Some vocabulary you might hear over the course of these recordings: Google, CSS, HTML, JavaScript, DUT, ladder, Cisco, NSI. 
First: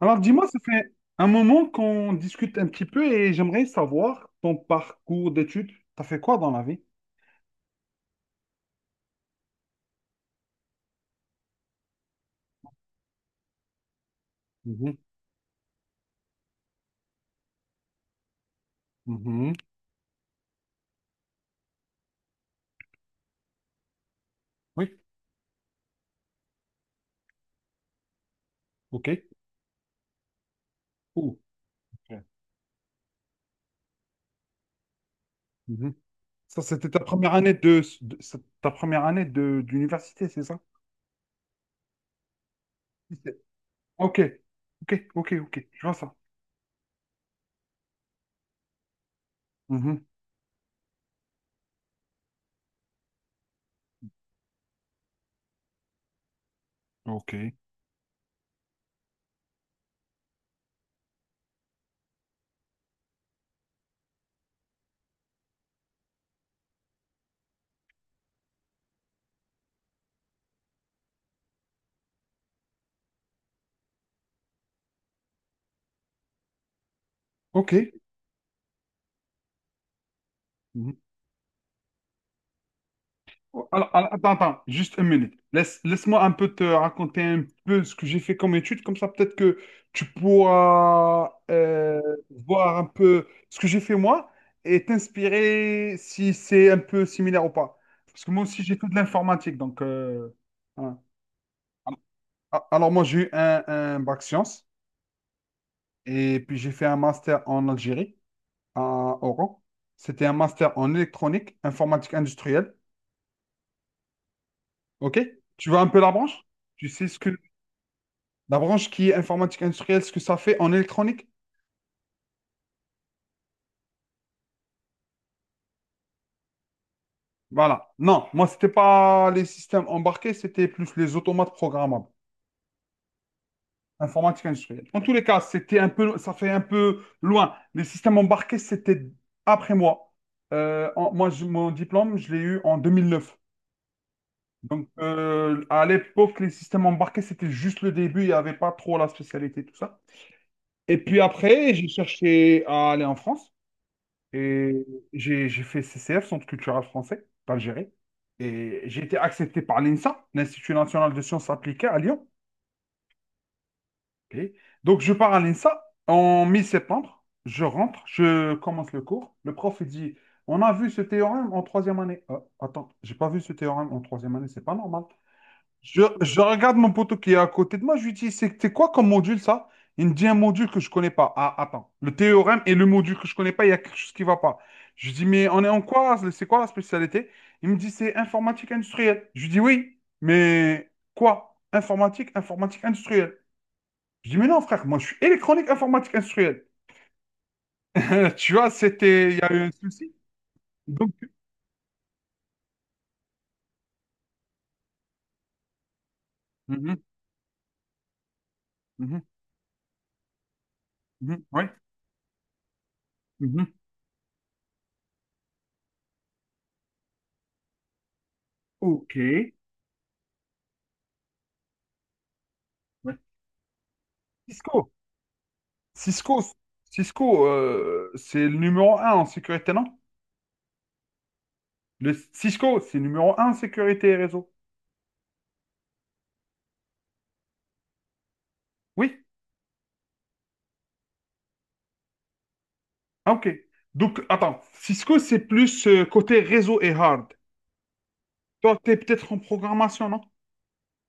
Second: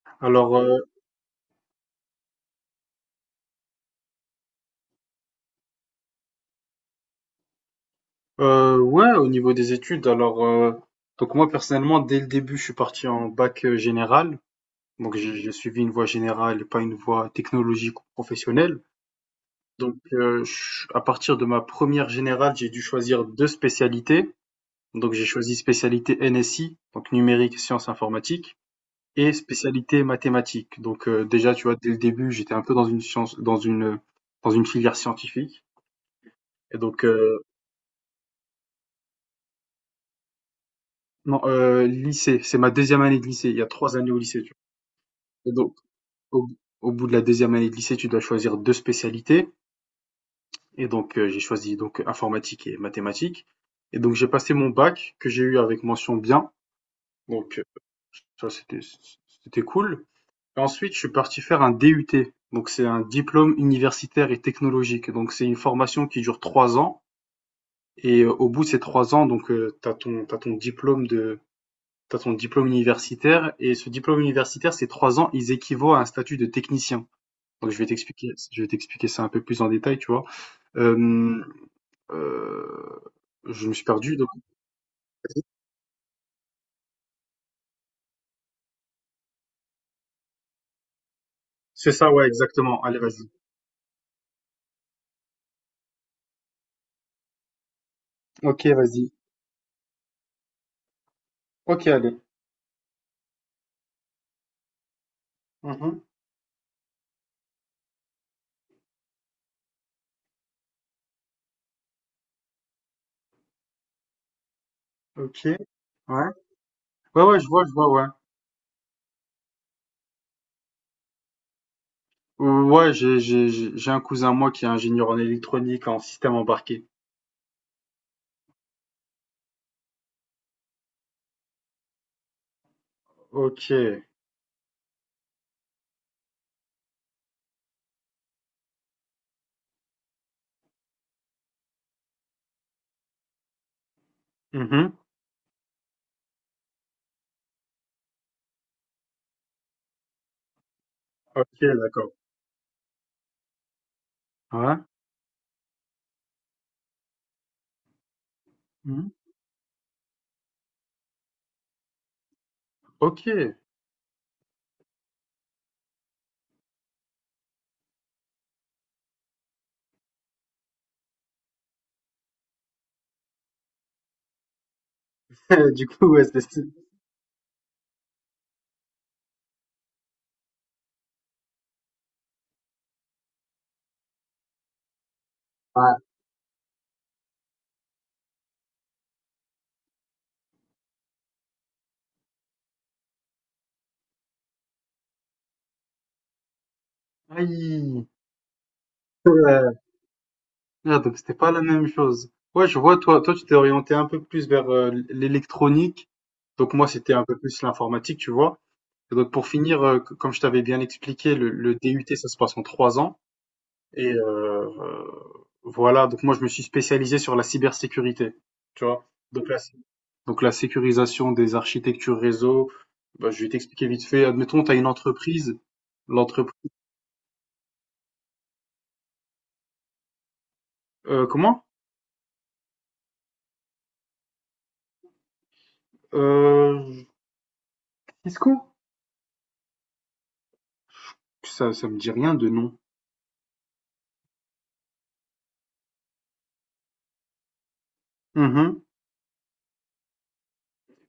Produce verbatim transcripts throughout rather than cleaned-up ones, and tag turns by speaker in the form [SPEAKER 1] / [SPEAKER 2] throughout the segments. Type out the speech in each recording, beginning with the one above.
[SPEAKER 1] Alors, dis-moi,
[SPEAKER 2] Alors,
[SPEAKER 1] ça
[SPEAKER 2] euh,
[SPEAKER 1] fait un moment qu'on discute un petit peu et j'aimerais savoir ton parcours d'études. T'as fait quoi dans la vie?
[SPEAKER 2] euh, ouais, au niveau des études, alors, euh, donc moi personnellement, dès le début, je suis parti en bac euh, général.
[SPEAKER 1] Mhm,
[SPEAKER 2] Donc, j'ai j'ai suivi une voie générale et pas une voie technologique ou professionnelle.
[SPEAKER 1] mhm.
[SPEAKER 2] Donc, euh, je- à partir de ma première générale, j'ai dû choisir deux spécialités.
[SPEAKER 1] Oui,
[SPEAKER 2] Donc, j'ai choisi spécialité N S I, donc numérique, sciences informatiques,
[SPEAKER 1] ok.
[SPEAKER 2] et spécialité mathématiques. Donc, euh,
[SPEAKER 1] Ouh,
[SPEAKER 2] déjà, tu vois, dès le
[SPEAKER 1] ok.
[SPEAKER 2] début, j'étais un peu dans une science, dans une, dans une filière scientifique.
[SPEAKER 1] Mhm. Ça,
[SPEAKER 2] Et
[SPEAKER 1] c'était ta
[SPEAKER 2] donc,
[SPEAKER 1] première
[SPEAKER 2] euh,
[SPEAKER 1] année de, de- c'est ta première année de d'université, c'est ça?
[SPEAKER 2] non, heu, lycée, c'est ma deuxième année de lycée. Il y a trois années
[SPEAKER 1] Ok,
[SPEAKER 2] au lycée, tu
[SPEAKER 1] ok, ok,
[SPEAKER 2] vois? Et
[SPEAKER 1] ok.
[SPEAKER 2] donc,
[SPEAKER 1] Je vois ça.
[SPEAKER 2] au au bout de la deuxième année de lycée, tu dois choisir deux spécialités
[SPEAKER 1] Mhm.
[SPEAKER 2] et donc, heu, j'ai choisi donc informatique et mathématiques et donc j'ai passé mon bac que j'ai eu avec mention bien,
[SPEAKER 1] Ok,
[SPEAKER 2] donc, heu, ça c'était c'était cool et ensuite je suis parti faire un D U T, donc c'est un diplôme universitaire et technologique, donc c'est une formation qui dure trois ans et euh, au bout de ces trois ans, donc, heu, tu ton t'as ton diplôme de t'as ton diplôme universitaire et ce diplôme universitaire, ces trois ans, ils équivaut à un statut de technicien. Donc
[SPEAKER 1] ok.
[SPEAKER 2] je vais t'expliquer, je vais t'expliquer ça un peu plus en détail, tu vois. Euh, euh, je me suis
[SPEAKER 1] Alors, alors,
[SPEAKER 2] perdu, donc
[SPEAKER 1] attends, attends, juste une minute.
[SPEAKER 2] vas-y.
[SPEAKER 1] Laisse, laisse-moi un peu te raconter un peu ce que j'ai fait comme étude, comme ça peut-être que tu pourras
[SPEAKER 2] C'est
[SPEAKER 1] euh,
[SPEAKER 2] ça, ouais,
[SPEAKER 1] voir
[SPEAKER 2] exactement.
[SPEAKER 1] un
[SPEAKER 2] Allez,
[SPEAKER 1] peu
[SPEAKER 2] vas-y.
[SPEAKER 1] ce que j'ai fait moi et t'inspirer si c'est un peu similaire ou pas. Parce que moi aussi
[SPEAKER 2] Ok,
[SPEAKER 1] j'ai fait de
[SPEAKER 2] vas-y.
[SPEAKER 1] l'informatique, donc euh, voilà.
[SPEAKER 2] Ok, allez.
[SPEAKER 1] Alors, alors, moi j'ai eu un, un bac sciences
[SPEAKER 2] Mhm.
[SPEAKER 1] et puis j'ai fait un master en Algérie, à Oran. C'était un master en électronique, informatique industrielle. Ok?
[SPEAKER 2] Ok, ouais.
[SPEAKER 1] Tu vois un peu la branche?
[SPEAKER 2] Ouais,
[SPEAKER 1] Tu sais ce que
[SPEAKER 2] ouais, je vois, je vois, ouais.
[SPEAKER 1] La branche qui est informatique industrielle, ce que ça fait en électronique?
[SPEAKER 2] Euh, ouais, j'ai, j'ai, j'ai j'ai un cousin, moi, qui est ingénieur en électronique, en système embarqué.
[SPEAKER 1] Voilà. Non, moi, c'était pas les systèmes embarqués, c'était plus les automates programmables.
[SPEAKER 2] Ok.
[SPEAKER 1] Informatique industrielle. En tous les cas, c'était un peu, ça fait un peu loin. Les systèmes embarqués, c'était après moi. Euh, en- moi, je- mon diplôme, je l'ai eu en deux mille neuf. Donc,
[SPEAKER 2] Mhm.
[SPEAKER 1] euh, à l'époque, les systèmes embarqués, c'était juste le début. Il n'y avait pas trop la spécialité, tout ça. Et puis
[SPEAKER 2] Ok,
[SPEAKER 1] après, j'ai
[SPEAKER 2] d'accord.
[SPEAKER 1] cherché à aller en France. Et
[SPEAKER 2] Ouais.
[SPEAKER 1] j'ai j'ai fait C C F, Centre culturel français d'Algérie. Et j'ai
[SPEAKER 2] Mhm.
[SPEAKER 1] été accepté par l'INSA, l'Institut national de sciences appliquées à Lyon.
[SPEAKER 2] Ok.
[SPEAKER 1] Ok. Donc je pars à l'INSA en mi-septembre. Je rentre, je commence le cours. Le prof il dit, on a vu ce théorème en troisième année. Ah, attends, j'ai pas vu ce théorème en troisième année, c'est pas normal.
[SPEAKER 2] Du
[SPEAKER 1] Je,
[SPEAKER 2] coup, ouais,
[SPEAKER 1] je
[SPEAKER 2] c'est…
[SPEAKER 1] regarde mon poteau qui est à côté de moi, je lui dis, c'est c'est quoi comme module ça? Il me dit un module que je connais pas. Ah, attends, le théorème et le module que je connais pas, il y a quelque chose qui va pas. Je lui dis, mais on est en quoi? C'est quoi la spécialité? Il me dit, c'est informatique industrielle. Je lui dis, oui, mais quoi? Informatique, informatique industrielle. Je dis, mais non, frère, moi je suis électronique informatique industrielle.
[SPEAKER 2] Aïe!
[SPEAKER 1] Tu vois, c'était, il y a eu un
[SPEAKER 2] Ouais.
[SPEAKER 1] souci.
[SPEAKER 2] Ah,
[SPEAKER 1] Donc,
[SPEAKER 2] donc c'était pas la même chose. Ouais, je vois, toi, toi, tu t'es orienté un peu plus vers euh, l'électronique. Donc moi,
[SPEAKER 1] Mhm,
[SPEAKER 2] c'était un peu plus l'informatique, tu vois. Et
[SPEAKER 1] mhm,
[SPEAKER 2] donc pour finir, euh, c- comme je t'avais bien expliqué,
[SPEAKER 1] mhm,
[SPEAKER 2] le,
[SPEAKER 1] ouais,
[SPEAKER 2] le D U T, ça se passe en trois ans.
[SPEAKER 1] mhm.
[SPEAKER 2] Et euh, euh, voilà, donc moi, je me suis spécialisé sur la cybersécurité, tu vois.
[SPEAKER 1] Ok.
[SPEAKER 2] Donc la, donc la sécurisation des architectures réseau,
[SPEAKER 1] Ouais.
[SPEAKER 2] bah, je vais t'expliquer vite fait. Admettons, tu as une
[SPEAKER 1] Cisco.
[SPEAKER 2] entreprise.
[SPEAKER 1] Cisco,
[SPEAKER 2] L'entreprise…
[SPEAKER 1] Cisco, euh, c'est le numéro un en sécurité, non?
[SPEAKER 2] euh, comment?
[SPEAKER 1] Le Cisco, c'est numéro un en sécurité et réseau.
[SPEAKER 2] Euh, Cisco?
[SPEAKER 1] Oui?
[SPEAKER 2] Ça ça me dit rien de nom.
[SPEAKER 1] Ah, ok. Donc, attends, Cisco, c'est plus euh, côté réseau et hard.
[SPEAKER 2] Mmh.
[SPEAKER 1] Toi, t'es peut-être en programmation, non?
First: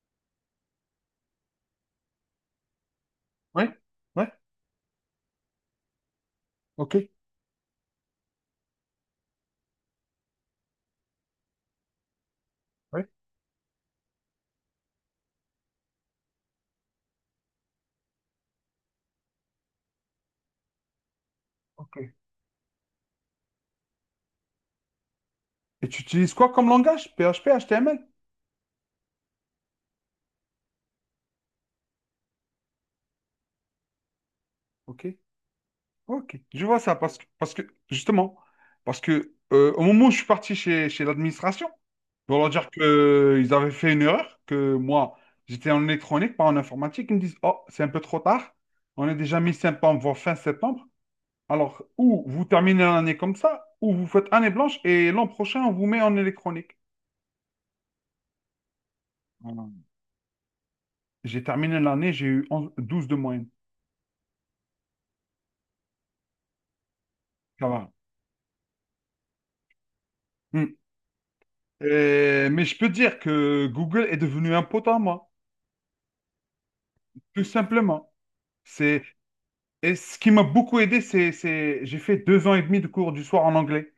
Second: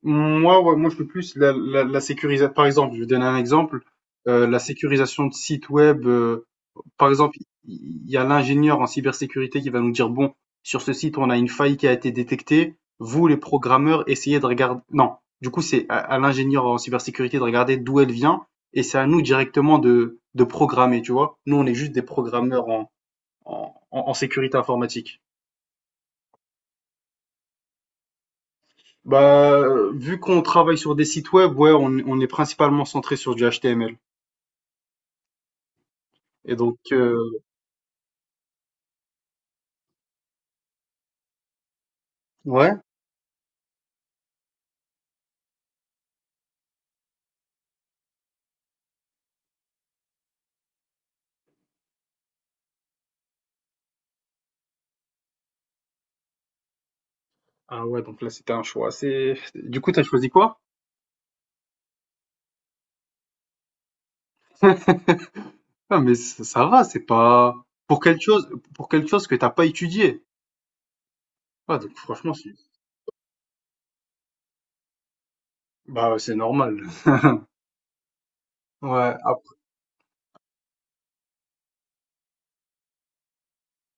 [SPEAKER 2] Moi, ouais, moi, je fais plus la la la sécurisa, par exemple, je vais donner un
[SPEAKER 1] Oui?
[SPEAKER 2] exemple,
[SPEAKER 1] Ouais?
[SPEAKER 2] heu, la sécurisation de sites web, heu,
[SPEAKER 1] Ok.
[SPEAKER 2] par exemple, il y a l'ingénieur en cybersécurité qui va nous dire: «Bon, sur ce site, on a une faille qui a été détectée.
[SPEAKER 1] Ouais?
[SPEAKER 2] Vous, les programmeurs, essayez de regarder non, du coup, c'est à à l'ingénieur en cybersécurité de regarder d'où elle vient et c'est à nous directement de de programmer, tu vois? Nous, on est juste
[SPEAKER 1] Ok.
[SPEAKER 2] des programmeurs en en en en sécurité informatique.
[SPEAKER 1] Et tu utilises quoi comme langage? P H P, H T M L?
[SPEAKER 2] Bah, euh, vu qu'on travaille sur des sites web, ouais, on, on est principalement centré sur du H T M L.
[SPEAKER 1] Ok. Ok.
[SPEAKER 2] Et
[SPEAKER 1] Je
[SPEAKER 2] donc,
[SPEAKER 1] vois ça
[SPEAKER 2] euh,
[SPEAKER 1] parce que, parce que justement, parce que euh, au moment où je suis parti chez, chez l'administration. Pour leur dire
[SPEAKER 2] ouais.
[SPEAKER 1] qu'ils avaient fait une erreur, que moi, j'étais en électronique, pas en informatique. Ils me disent, oh, c'est un peu trop tard. On est déjà mi-septembre, voire fin septembre. Alors, ou vous terminez l'année comme ça, ou vous faites année blanche et l'an prochain, on vous met en électronique.
[SPEAKER 2] Ah ouais, donc là, c'était un choix assez…
[SPEAKER 1] Voilà.
[SPEAKER 2] Du coup, t'as choisi quoi?
[SPEAKER 1] J'ai terminé l'année, j'ai eu onze douze de moyenne.
[SPEAKER 2] Ah, mais ça, ça va, c'est pas…
[SPEAKER 1] Ça va.
[SPEAKER 2] Pour quelque chose, pour quelque chose que t'as pas étudié.
[SPEAKER 1] Hmm.
[SPEAKER 2] Ah, donc franchement,
[SPEAKER 1] Et-
[SPEAKER 2] c'est…
[SPEAKER 1] mais je peux dire que Google est devenu un pote à moi,
[SPEAKER 2] Bah, ouais, c'est normal.
[SPEAKER 1] tout simplement. C'est,
[SPEAKER 2] Ouais, après-
[SPEAKER 1] et ce qui m'a beaucoup aidé, c'est, c'est, j'ai fait deux ans et demi de cours du soir en anglais.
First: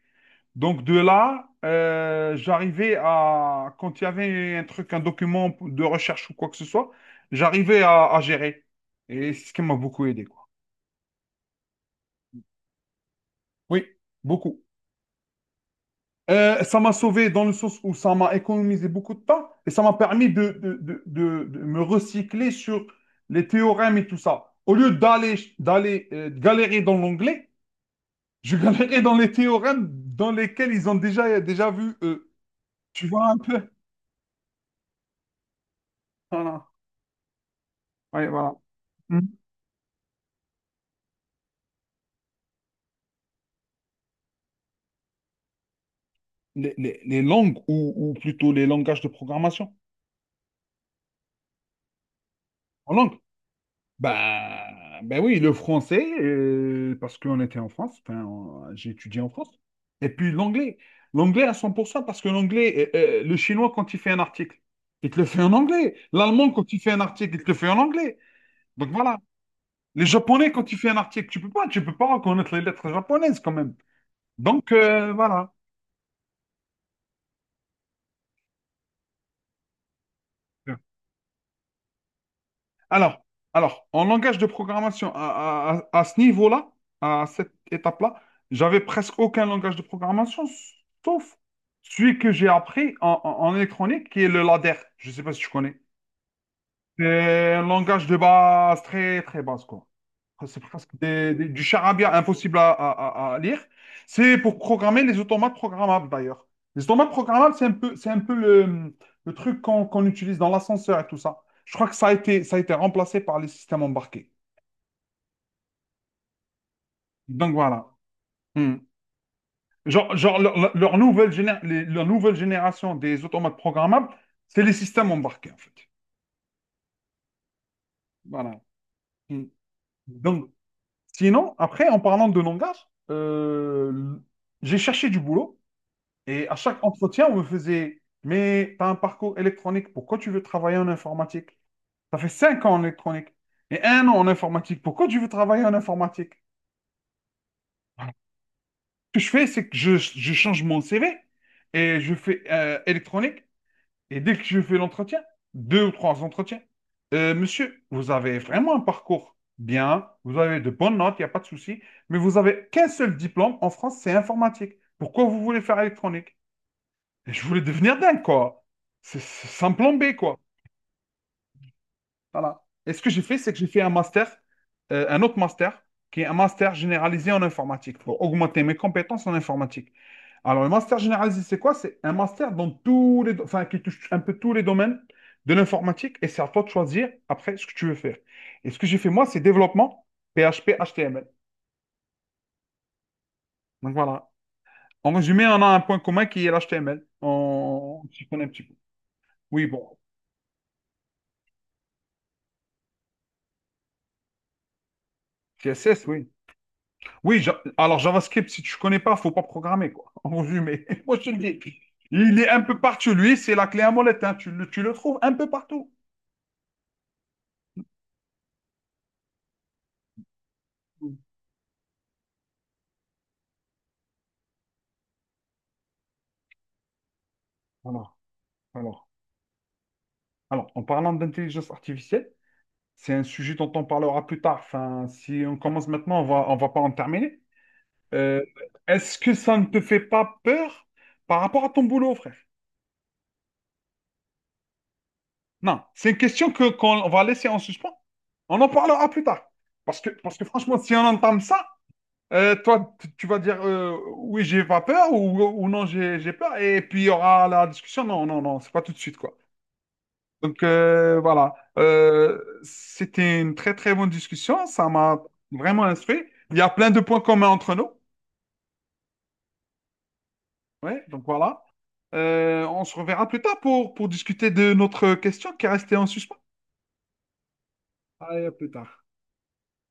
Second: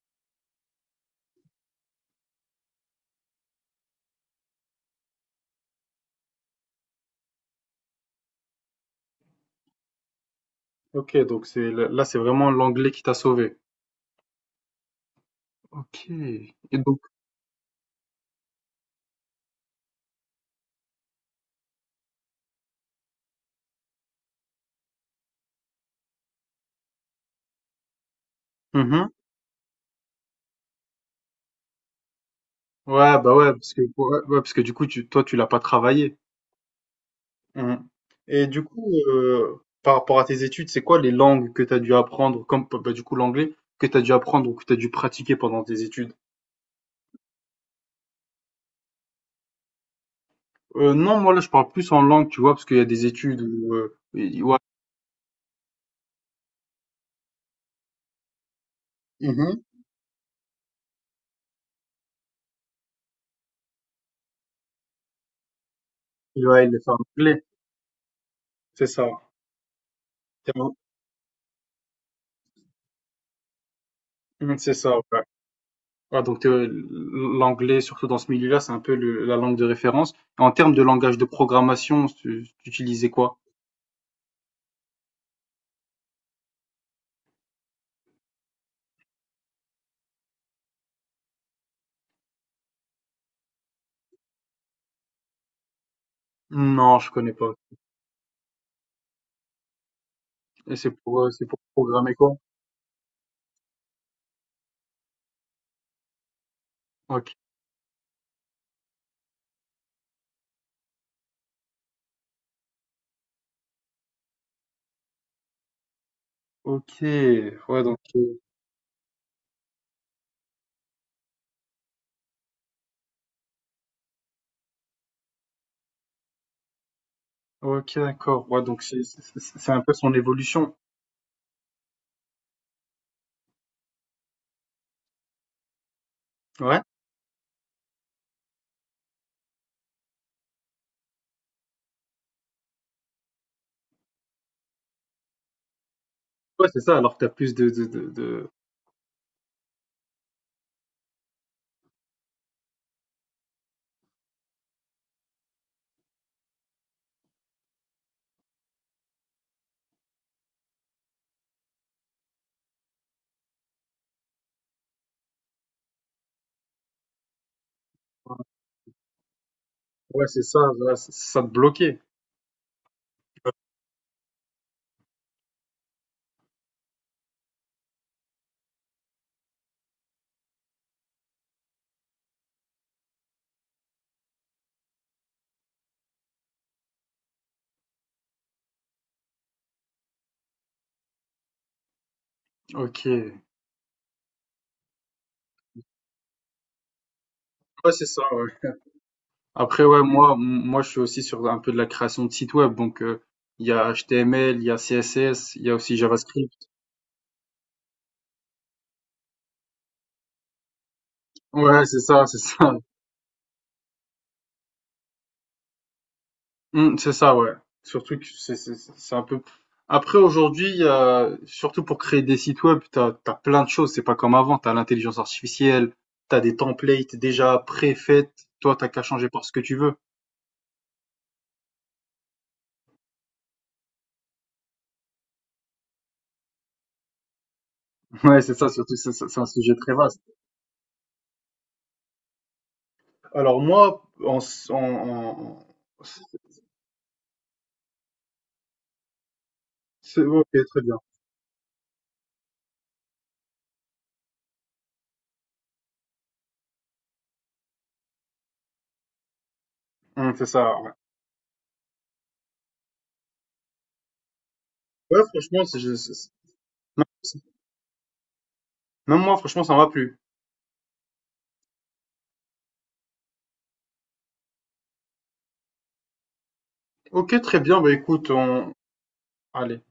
[SPEAKER 1] Donc de là, euh, j'arrivais à, quand il y avait un truc, un document de recherche ou quoi que ce soit, j'arrivais à, à gérer. Et c'est ce qui m'a beaucoup aidé, quoi.
[SPEAKER 2] ok, donc c'est là, c'est vraiment l'anglais qui t'a sauvé.
[SPEAKER 1] Oui, beaucoup.
[SPEAKER 2] Ok.
[SPEAKER 1] Euh,
[SPEAKER 2] Et
[SPEAKER 1] ça m'a
[SPEAKER 2] donc,
[SPEAKER 1] sauvé dans le sens où ça m'a économisé beaucoup de temps et ça m'a permis de, de, de- de- de me recycler sur les théorèmes et tout ça. Au lieu d'aller d'aller euh, galérer dans l'onglet, je galérais
[SPEAKER 2] mhm.
[SPEAKER 1] dans les théorèmes dans lesquels ils ont déjà, déjà vu eux. Tu
[SPEAKER 2] Ouais,
[SPEAKER 1] vois
[SPEAKER 2] bah
[SPEAKER 1] un
[SPEAKER 2] ouais,
[SPEAKER 1] peu?
[SPEAKER 2] parce que, ouais, ouais, parce que du coup, tu, toi, tu l'as pas travaillé.
[SPEAKER 1] Voilà.
[SPEAKER 2] Mmh.
[SPEAKER 1] Ouais,
[SPEAKER 2] Et
[SPEAKER 1] voilà.
[SPEAKER 2] du coup, heu, par rapport à tes études, c'est quoi les langues que tu as dû apprendre comme bah, du coup l'anglais, que tu as dû apprendre ou que tu as dû pratiquer pendant tes études?
[SPEAKER 1] les, les- les langues ou, ou plutôt les langages de programmation
[SPEAKER 2] Heu, non, moi là, je parle plus en langue, tu vois? Parce qu'il y a
[SPEAKER 1] en
[SPEAKER 2] des
[SPEAKER 1] langue.
[SPEAKER 2] études où, heu, i ouais.
[SPEAKER 1] Ben, ben oui, le français, euh, parce qu'on était en France, enfin, on- j'ai étudié en
[SPEAKER 2] Mmh mh.
[SPEAKER 1] France. Et puis l'anglais, l'anglais à cent pour cent parce que l'anglais, euh, euh, le chinois quand il fait un article, il te le fait en anglais. L'allemand
[SPEAKER 2] Ouais,
[SPEAKER 1] quand
[SPEAKER 2] il
[SPEAKER 1] il
[SPEAKER 2] est fait
[SPEAKER 1] fait
[SPEAKER 2] en
[SPEAKER 1] un article, il
[SPEAKER 2] anglais,
[SPEAKER 1] te le fait en anglais.
[SPEAKER 2] c'est
[SPEAKER 1] Donc
[SPEAKER 2] ça.
[SPEAKER 1] voilà. Les japonais quand il fait un article, tu peux pas, tu peux pas reconnaître les lettres japonaises quand même.
[SPEAKER 2] Mmh,
[SPEAKER 1] Donc
[SPEAKER 2] c'est ça,
[SPEAKER 1] euh,
[SPEAKER 2] ouais.
[SPEAKER 1] voilà.
[SPEAKER 2] Ouais, donc heu, l'anglais, surtout dans ce milieu-là, c'est un peu le la langue de référence. En termes de langage de programmation, tu tu utilisais
[SPEAKER 1] Alors,
[SPEAKER 2] quoi?
[SPEAKER 1] alors, en langage de programmation, à, à- à- à ce niveau-là, à cette étape-là, j'avais presque aucun langage de programmation, sauf celui que j'ai appris en, en- en électronique, qui est le ladder. Je ne sais pas si tu connais.
[SPEAKER 2] Non, je connais
[SPEAKER 1] C'est
[SPEAKER 2] pas.
[SPEAKER 1] un langage de base très très basse quoi. Enfin, c'est
[SPEAKER 2] Et
[SPEAKER 1] presque
[SPEAKER 2] c'est pour, heu,
[SPEAKER 1] des-
[SPEAKER 2] c'est
[SPEAKER 1] des-
[SPEAKER 2] pour
[SPEAKER 1] du charabia
[SPEAKER 2] programmer quoi?
[SPEAKER 1] impossible à, à- à- à lire. C'est pour programmer les automates programmables d'ailleurs. Les automates
[SPEAKER 2] OK.
[SPEAKER 1] programmables, c'est un peu, c'est un peu le, le truc qu'on qu'on utilise dans l'ascenseur et tout ça. Je crois que ça a été, ça a été remplacé par les systèmes embarqués.
[SPEAKER 2] OK,
[SPEAKER 1] Donc
[SPEAKER 2] ouais
[SPEAKER 1] voilà.
[SPEAKER 2] donc heu.
[SPEAKER 1] Hmm. Genre, genre leur, leur- leur nouvelle géné- les- leur nouvelle génération des automates programmables, c'est les systèmes embarqués en fait.
[SPEAKER 2] OK d'accord,
[SPEAKER 1] Voilà.
[SPEAKER 2] ouais donc c'est c'est c'est
[SPEAKER 1] Hmm.
[SPEAKER 2] c'est un peu son
[SPEAKER 1] Donc
[SPEAKER 2] évolution.
[SPEAKER 1] Sinon, après, en parlant de langage, euh, j'ai cherché du boulot et à
[SPEAKER 2] Ouais,
[SPEAKER 1] chaque entretien, on me faisait, mais tu as un parcours électronique, pourquoi tu veux travailler en informatique? Ça fait cinq ans en électronique et un an en informatique, pourquoi tu veux travailler en informatique?
[SPEAKER 2] ouais c'est ça, alors que tu as plus de de de
[SPEAKER 1] Voilà.
[SPEAKER 2] de
[SPEAKER 1] Ce que je fais, c'est que je, je change mon C V et je fais euh, électronique. Et dès que je fais l'entretien, deux ou trois entretiens, euh, monsieur, vous avez vraiment un parcours bien, vous avez de bonnes notes, il n'y a pas de souci, mais vous avez qu'un seul diplôme en France, c'est informatique. Pourquoi vous voulez faire électronique? Et je voulais devenir dingue, quoi. C'est c'est sans plan bé,
[SPEAKER 2] Ouais
[SPEAKER 1] quoi.
[SPEAKER 2] c'est ça, voilà, ç ça te bloquait.
[SPEAKER 1] Voilà. Et ce que j'ai fait, c'est que j'ai fait un master, euh, un autre master, qui est un master généralisé en informatique, pour augmenter mes compétences en informatique. Alors, le master généralisé, c'est quoi? C'est un master dans tous les, do- enfin, qui touche un peu tous les domaines de l'informatique, et c'est à toi de choisir après ce que tu veux faire. Et ce que j'ai fait, moi, c'est développement P H P H T M L.
[SPEAKER 2] OK.
[SPEAKER 1] Donc voilà. En résumé, on a un point commun qui est l'H T M L.
[SPEAKER 2] Ouais
[SPEAKER 1] On
[SPEAKER 2] c'est ça,
[SPEAKER 1] s'y connaît
[SPEAKER 2] ouais.
[SPEAKER 1] un petit peu. Oui,
[SPEAKER 2] Après
[SPEAKER 1] bon,
[SPEAKER 2] ouais, moi m moi je suis aussi sur un peu de la création de sites web donc heu, il y a H T M L, il y a C S S, il y a aussi
[SPEAKER 1] C S S, oui.
[SPEAKER 2] JavaScript.
[SPEAKER 1] Oui, Ja- alors JavaScript, si tu ne connais pas, faut pas programmer, quoi. En résumé, moi je te le dis.
[SPEAKER 2] Ouais c'est ça,
[SPEAKER 1] Il
[SPEAKER 2] c'est
[SPEAKER 1] est un
[SPEAKER 2] ça.
[SPEAKER 1] peu partout, lui, c'est la clé à molette, hein. Tu le, tu le trouves un peu partout.
[SPEAKER 2] Mmh, c'est ça, ouais. Surtout que c'est c'est c'est c'est un peu après aujourd'hui, heu, surtout pour créer des sites web, t'as t'as plein de choses, c'est pas comme avant, t'as l'intelligence artificielle, t'as des templates déjà
[SPEAKER 1] Alors,
[SPEAKER 2] préfaites, toi t'as qu'à
[SPEAKER 1] alors,
[SPEAKER 2] changer par ce que tu veux.
[SPEAKER 1] alors, en parlant d'intelligence artificielle, c'est un sujet dont on parlera plus tard. Enfin, si on commence maintenant, on va, on va pas en terminer.
[SPEAKER 2] Ouais,
[SPEAKER 1] Euh,
[SPEAKER 2] c'est ça, surtout c'est
[SPEAKER 1] Est-ce
[SPEAKER 2] c'est
[SPEAKER 1] que
[SPEAKER 2] c'est un
[SPEAKER 1] ça ne
[SPEAKER 2] sujet
[SPEAKER 1] te
[SPEAKER 2] très
[SPEAKER 1] fait
[SPEAKER 2] vaste.
[SPEAKER 1] pas peur par rapport à ton boulot, frère?
[SPEAKER 2] Alors moi, en s en en
[SPEAKER 1] Non, c'est une question que qu'on va laisser en suspens. On en parlera plus tard. Parce que,
[SPEAKER 2] c'est
[SPEAKER 1] parce que
[SPEAKER 2] OK,
[SPEAKER 1] franchement,
[SPEAKER 2] très
[SPEAKER 1] si
[SPEAKER 2] bien.
[SPEAKER 1] on entame ça, Euh, toi, t- tu vas dire euh, oui, j'ai pas peur ou, ou non, j'ai j'ai peur. Et puis il y aura la discussion. Non, non, non, c'est pas tout de suite, quoi.
[SPEAKER 2] Mmh, c'est
[SPEAKER 1] Donc
[SPEAKER 2] ça, ouais.
[SPEAKER 1] euh, voilà. Euh, c'était une très très bonne discussion. Ça
[SPEAKER 2] Ouais,
[SPEAKER 1] m'a
[SPEAKER 2] franchement, c'est
[SPEAKER 1] vraiment
[SPEAKER 2] c'est
[SPEAKER 1] instruit.
[SPEAKER 2] c'est
[SPEAKER 1] Il y a plein de points communs entre nous.
[SPEAKER 2] même moi, franchement, ça m'a plu.
[SPEAKER 1] Ouais, donc voilà. Euh, on se reverra plus tard pour, pour discuter de notre question qui est restée en suspens.
[SPEAKER 2] OK, très bien, bah écoute,
[SPEAKER 1] Allez, à plus
[SPEAKER 2] on
[SPEAKER 1] tard.
[SPEAKER 2] allez.